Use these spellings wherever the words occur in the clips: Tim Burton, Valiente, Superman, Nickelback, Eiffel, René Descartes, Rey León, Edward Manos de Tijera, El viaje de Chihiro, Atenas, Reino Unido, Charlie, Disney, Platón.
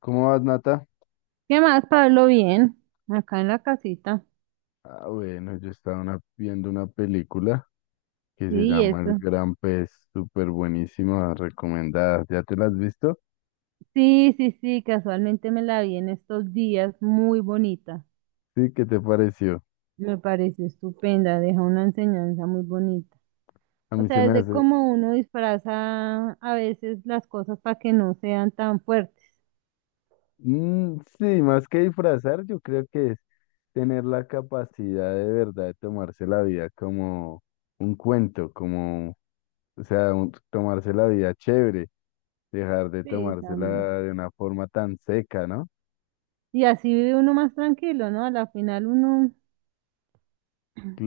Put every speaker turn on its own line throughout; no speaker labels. ¿Cómo vas, Nata?
¿Qué más, Pablo? Bien, acá en la casita.
Ah, bueno, yo estaba viendo una película que se
Sí,
llama El
eso.
Gran Pez, súper buenísima, recomendada. ¿Ya te la has visto?
Sí, sí, sí, casualmente me la vi en estos días, muy bonita.
Sí, ¿qué te pareció?
Me pareció estupenda, deja una enseñanza muy bonita.
A
O
mí se
sea,
me
desde
hace...
cómo uno disfraza a veces las cosas para que no sean tan fuertes.
Mm, sí, más que disfrazar, yo creo que es tener la capacidad de verdad de tomarse la vida como un cuento, como, o sea, tomarse la vida chévere, dejar de
Sí,
tomársela
también.
de una forma tan seca, ¿no?
Y así vive uno más tranquilo, ¿no? A la final uno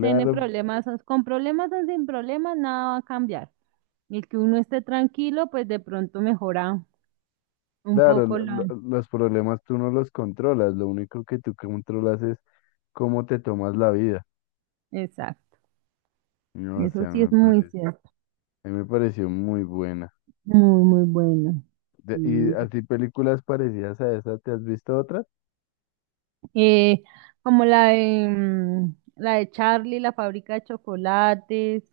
tiene problemas, con problemas o sin problemas, nada va a cambiar. Y el que uno esté tranquilo, pues de pronto mejora un
claro,
poco la...
los problemas tú no los controlas, lo único que tú controlas es cómo te tomas la vida.
Exacto,
No, o
eso
sea,
sí es
me
muy
parece,
cierto,
a mí me pareció muy buena.
muy, muy bueno.
De- ¿y
Sí.
así películas parecidas a esa, te has visto otras?
Eh, Como la de, la de Charlie, la fábrica de chocolates.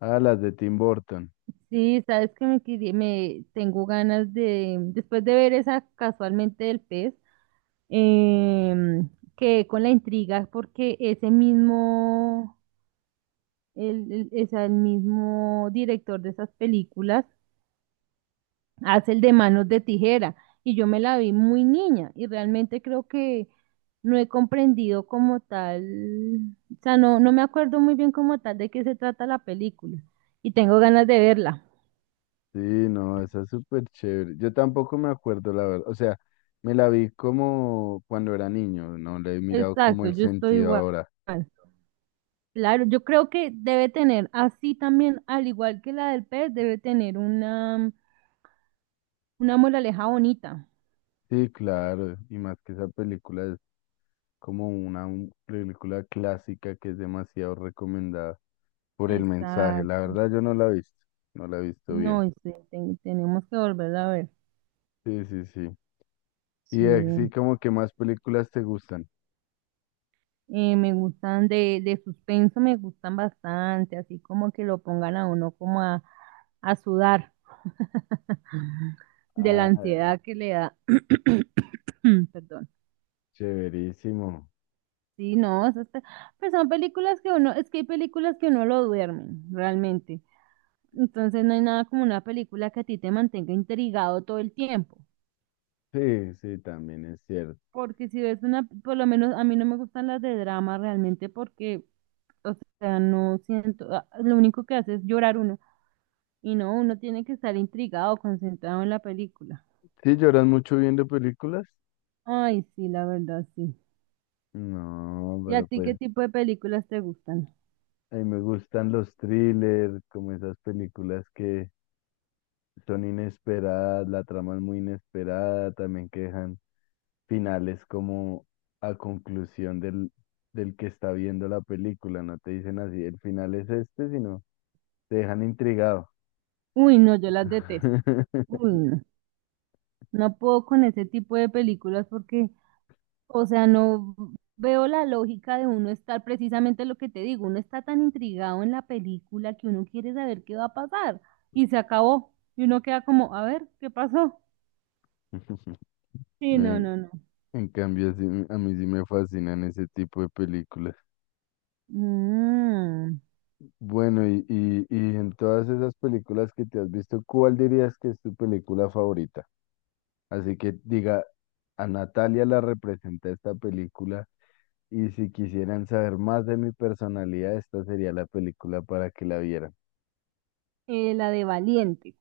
Ah, las de Tim Burton.
Sí, sabes que me, me tengo ganas de, después de ver esa casualmente del pez, eh, quedé con la intriga porque ese mismo, es el mismo director de esas películas, hace el de manos de tijera, y yo me la vi muy niña y realmente creo que no he comprendido como tal. O sea, no, no me acuerdo muy bien como tal de qué se trata la película y tengo ganas de verla.
Sí, no, esa es súper chévere. Yo tampoco me acuerdo, la verdad. O sea, me la vi como cuando era niño, no le he mirado como
Exacto,
el
yo estoy
sentido
igual.
ahora.
Claro, yo creo que debe tener así también, al igual que la del pez, debe tener una moraleja bonita.
Sí, claro, y más que esa película es como una película clásica que es demasiado recomendada por el mensaje. La
Exacto.
verdad yo no la he visto, no la he visto
No,
bien.
y sí, tenemos que volverla a ver.
Sí, sí, sí. Y
Sí.
así como que más películas te gustan.
Me gustan de suspenso, me gustan bastante, así como que lo pongan a uno como a sudar de la
Ah,
ansiedad que le da. Perdón.
chéverísimo.
Sí, no, pues son películas que uno, es que hay películas que uno lo duermen, realmente. Entonces no hay nada como una película que a ti te mantenga intrigado todo el tiempo.
Sí, sí, también es cierto.
Porque si ves una, por lo menos a mí no me gustan las de drama realmente porque, o sea, no siento, lo único que hace es llorar uno. Y no, uno tiene que estar intrigado, concentrado en la película.
¿Sí lloras mucho viendo películas?
Ay, sí, la verdad, sí.
No,
¿Y a
pero
ti
pues
qué tipo de películas te gustan?
a mí me gustan los thrillers, como esas películas que son inesperadas, la trama es muy inesperada, también que dejan finales como a conclusión del, del que está viendo la película, no te dicen así, el final es este, sino te dejan intrigado.
Uy, no, yo las detesto. Uy, no. No puedo con ese tipo de películas porque, o sea, no veo la lógica de uno estar precisamente lo que te digo. Uno está tan intrigado en la película que uno quiere saber qué va a pasar. Y se acabó. Y uno queda como, a ver, ¿qué pasó? Sí, no,
En,
no, no.
en cambio, a mí sí me fascinan ese tipo de películas.
Mm,
Bueno, y en todas esas películas que te has visto, ¿cuál dirías que es tu película favorita? Así que diga, a Natalia la representa esta película y si quisieran saber más de mi personalidad, esta sería la película para que la vieran.
la de Valiente.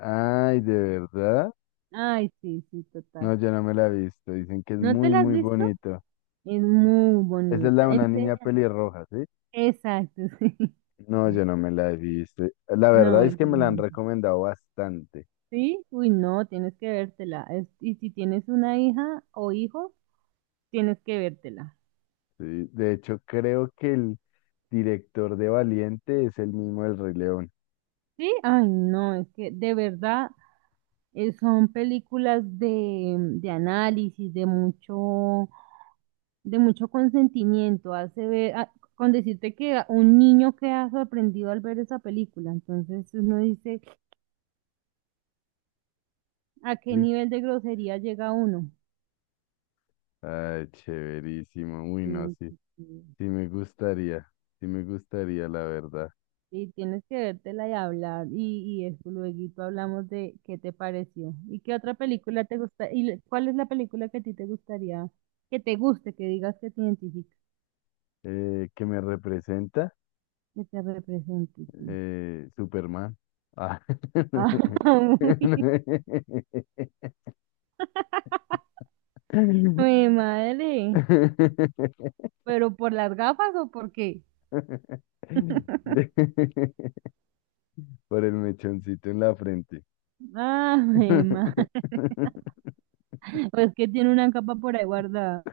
Ay, ¿de verdad?
Ay, sí, sí,
No,
total.
yo no me la he visto. Dicen que es
¿No te
muy,
la has
muy
visto?
bonito.
Es muy
Esa es la
bonita.
de una niña
Enseña.
pelirroja, ¿sí?
Exacto, sí.
No, yo no me la he visto. La verdad
No,
es
es
que me la han
hermosa.
recomendado bastante.
¿Sí? Uy, no, tienes que vértela. Y si tienes una hija o hijo, tienes que vértela.
Sí, de hecho, creo que el director de Valiente es el mismo del Rey León.
¿Sí? Ay, no, es que de verdad son películas de análisis, de mucho consentimiento. Hace ver, con decirte que un niño queda sorprendido al ver esa película. Entonces uno dice, ¿a qué
Sí.
nivel de grosería llega uno?
Ay, chéverísimo. Uy, no,
Sí,
sí.
sí, sí.
Sí me gustaría. Sí me gustaría, la verdad.
Y tienes que vértela y hablar. Y eso, luego hablamos de qué te pareció. ¿Y qué otra película te gusta? ¿Y cuál es la película que a ti te gustaría, que te guste, que digas que te identifica,
¿Qué me representa?
que te represente? Sí.
Superman. Ah.
Ah, uy, mi madre. ¿Pero por las gafas o por qué?
Por el mechoncito en la frente.
Ah, mi madre. Pues que tiene una capa por ahí guardada.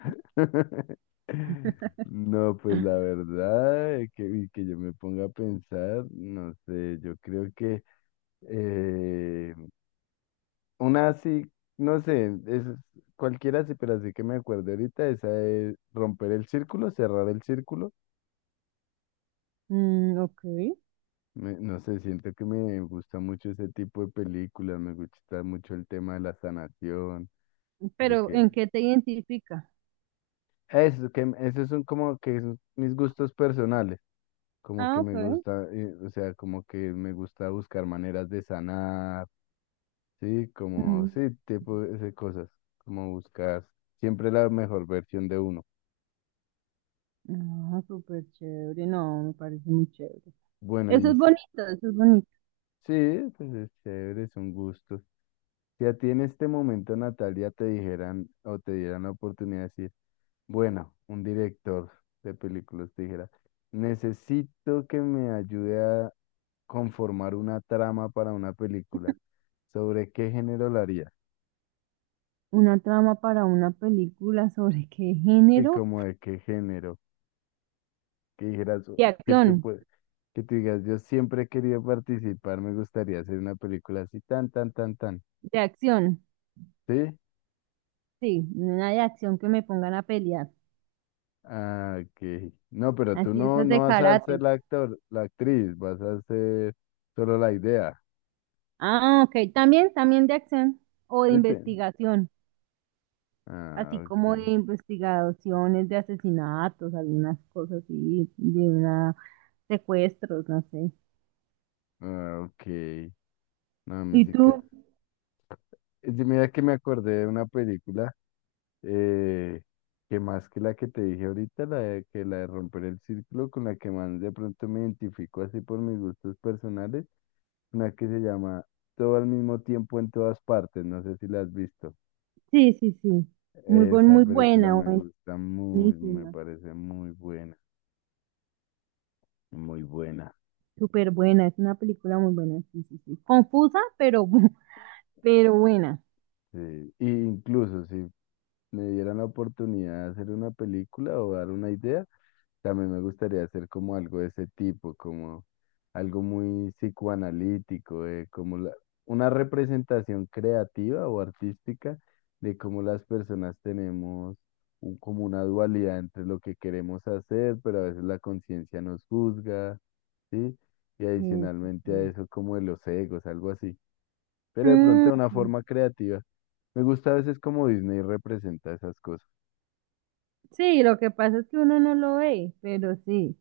No, pues la verdad, que, y que yo me ponga a pensar, no sé, yo creo que eh, una así, no sé, es cualquiera así, pero así que me acuerdo ahorita, esa es romper el círculo, cerrar el círculo.
Mm, ok.
No sé, siento que me gusta mucho ese tipo de películas, me gusta mucho el tema de la sanación, de
¿Pero
que
en qué te identifica?
eso, que esos son como que son mis gustos personales, como
Ah,
que me
ok.
gusta, o sea, como que me gusta buscar maneras de sanar, sí, como,
Mm.
sí, tipo de cosas, como buscar siempre la mejor versión de uno.
Ah, súper chévere, no, me parece muy chévere.
Bueno,
Eso
y
es
sí,
bonito, eso es bonito.
sí, pues es chévere, son gustos. Si a ti en este momento, Natalia, te dijeran o te dieran la oportunidad de decir, bueno, un director de películas dijera, necesito que me ayude a conformar una trama para una película. ¿Sobre qué género la haría?
Una trama para una película sobre qué
Sí,
género.
como de qué género. Que dijeras,
De
que tú
acción,
puedes, que tú digas, yo siempre he querido participar, me gustaría hacer una película así, tan, tan, tan, tan.
de acción,
¿Sí?
sí, una de acción que me pongan a pelear.
Ah, ok. No, pero tú
Así esas
no
de
vas a
karate.
ser la actor, la actriz, vas a ser solo la idea.
Ah, ok, también, también de acción o de
¿Sí te?
investigación, así
Ah,
como
ok.
de investigaciones de asesinatos, algunas cosas así, de una, secuestros, no sé.
Ah, ok. No, a mí
¿Y
sí que...
tú?
es. Mira que me acordé de una película eh, que más que la que te dije ahorita, la de, que la de romper el círculo, con la que más de pronto me identifico así por mis gustos personales, una que se llama Todo al mismo tiempo en todas partes, no sé si la has visto.
Sí, sí, sí. Muy buen,
Esa
muy
película
buena,
me gusta muy, me
buenísima,
parece muy buena, muy buena.
súper buena, es una película muy buena, sí, sí, sí. Confusa, pero, pero buena.
Sí. Y incluso si me dieran la oportunidad de hacer una película o dar una idea, también me gustaría hacer como algo de ese tipo, como algo muy psicoanalítico, de como una representación creativa o artística de cómo las personas tenemos como una dualidad entre lo que queremos hacer, pero a veces la conciencia nos juzga, ¿sí? Y
Sí, sí,
adicionalmente a
sí.
eso como de los egos, algo así. Pero de pronto
Mm,
de una forma creativa. Me gusta a veces como Disney representa esas cosas.
sí, lo que pasa es que uno no lo ve, pero sí,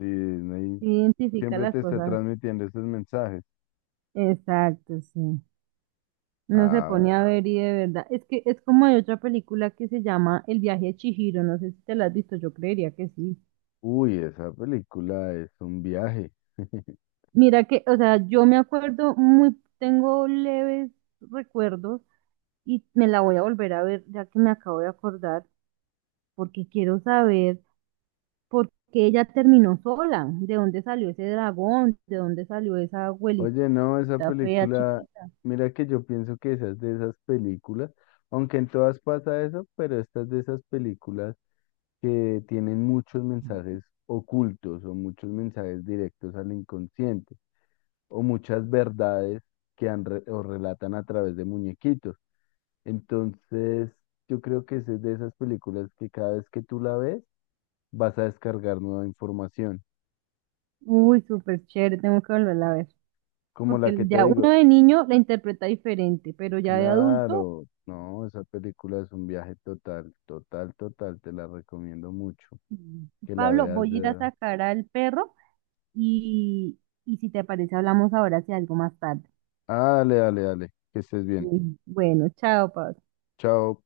Sí, Disney
sí identifica
siempre
las
te está
cosas.
transmitiendo esos mensajes.
Exacto, sí. No se
Ah,
pone a ver y de verdad. Es que es como hay otra película que se llama El viaje de Chihiro, no sé si te la has visto, yo creería que sí.
uy, esa película es un viaje.
Mira que, o sea, yo me acuerdo muy, tengo leves recuerdos y me la voy a volver a ver ya que me acabo de acordar porque quiero saber por qué ella terminó sola, de dónde salió ese dragón, de dónde salió esa
Oye,
abuelita
no, esa
fea,
película,
chiquita.
mira que yo pienso que esa es de esas películas, aunque en todas pasa eso, pero esta es de esas películas que tienen muchos mensajes ocultos o muchos mensajes directos al inconsciente o muchas verdades que han re- o relatan a través de muñequitos. Entonces, yo creo que esa es de esas películas que cada vez que tú la ves, vas a descargar nueva información
Uy, súper chévere, tengo que volverla a ver,
como la
porque
que te
ya uno
digo,
de niño la interpreta diferente, pero ya de adulto,
claro, no, esa película es un viaje total, total, total, te la recomiendo mucho,
mm,
que la
Pablo,
veas
voy a ir a
de...
sacar al perro y, y si te parece hablamos ahora si algo más tarde.
Ah, dale, dale, dale, que estés bien,
Mm, bueno, chao, Pablo.
chao.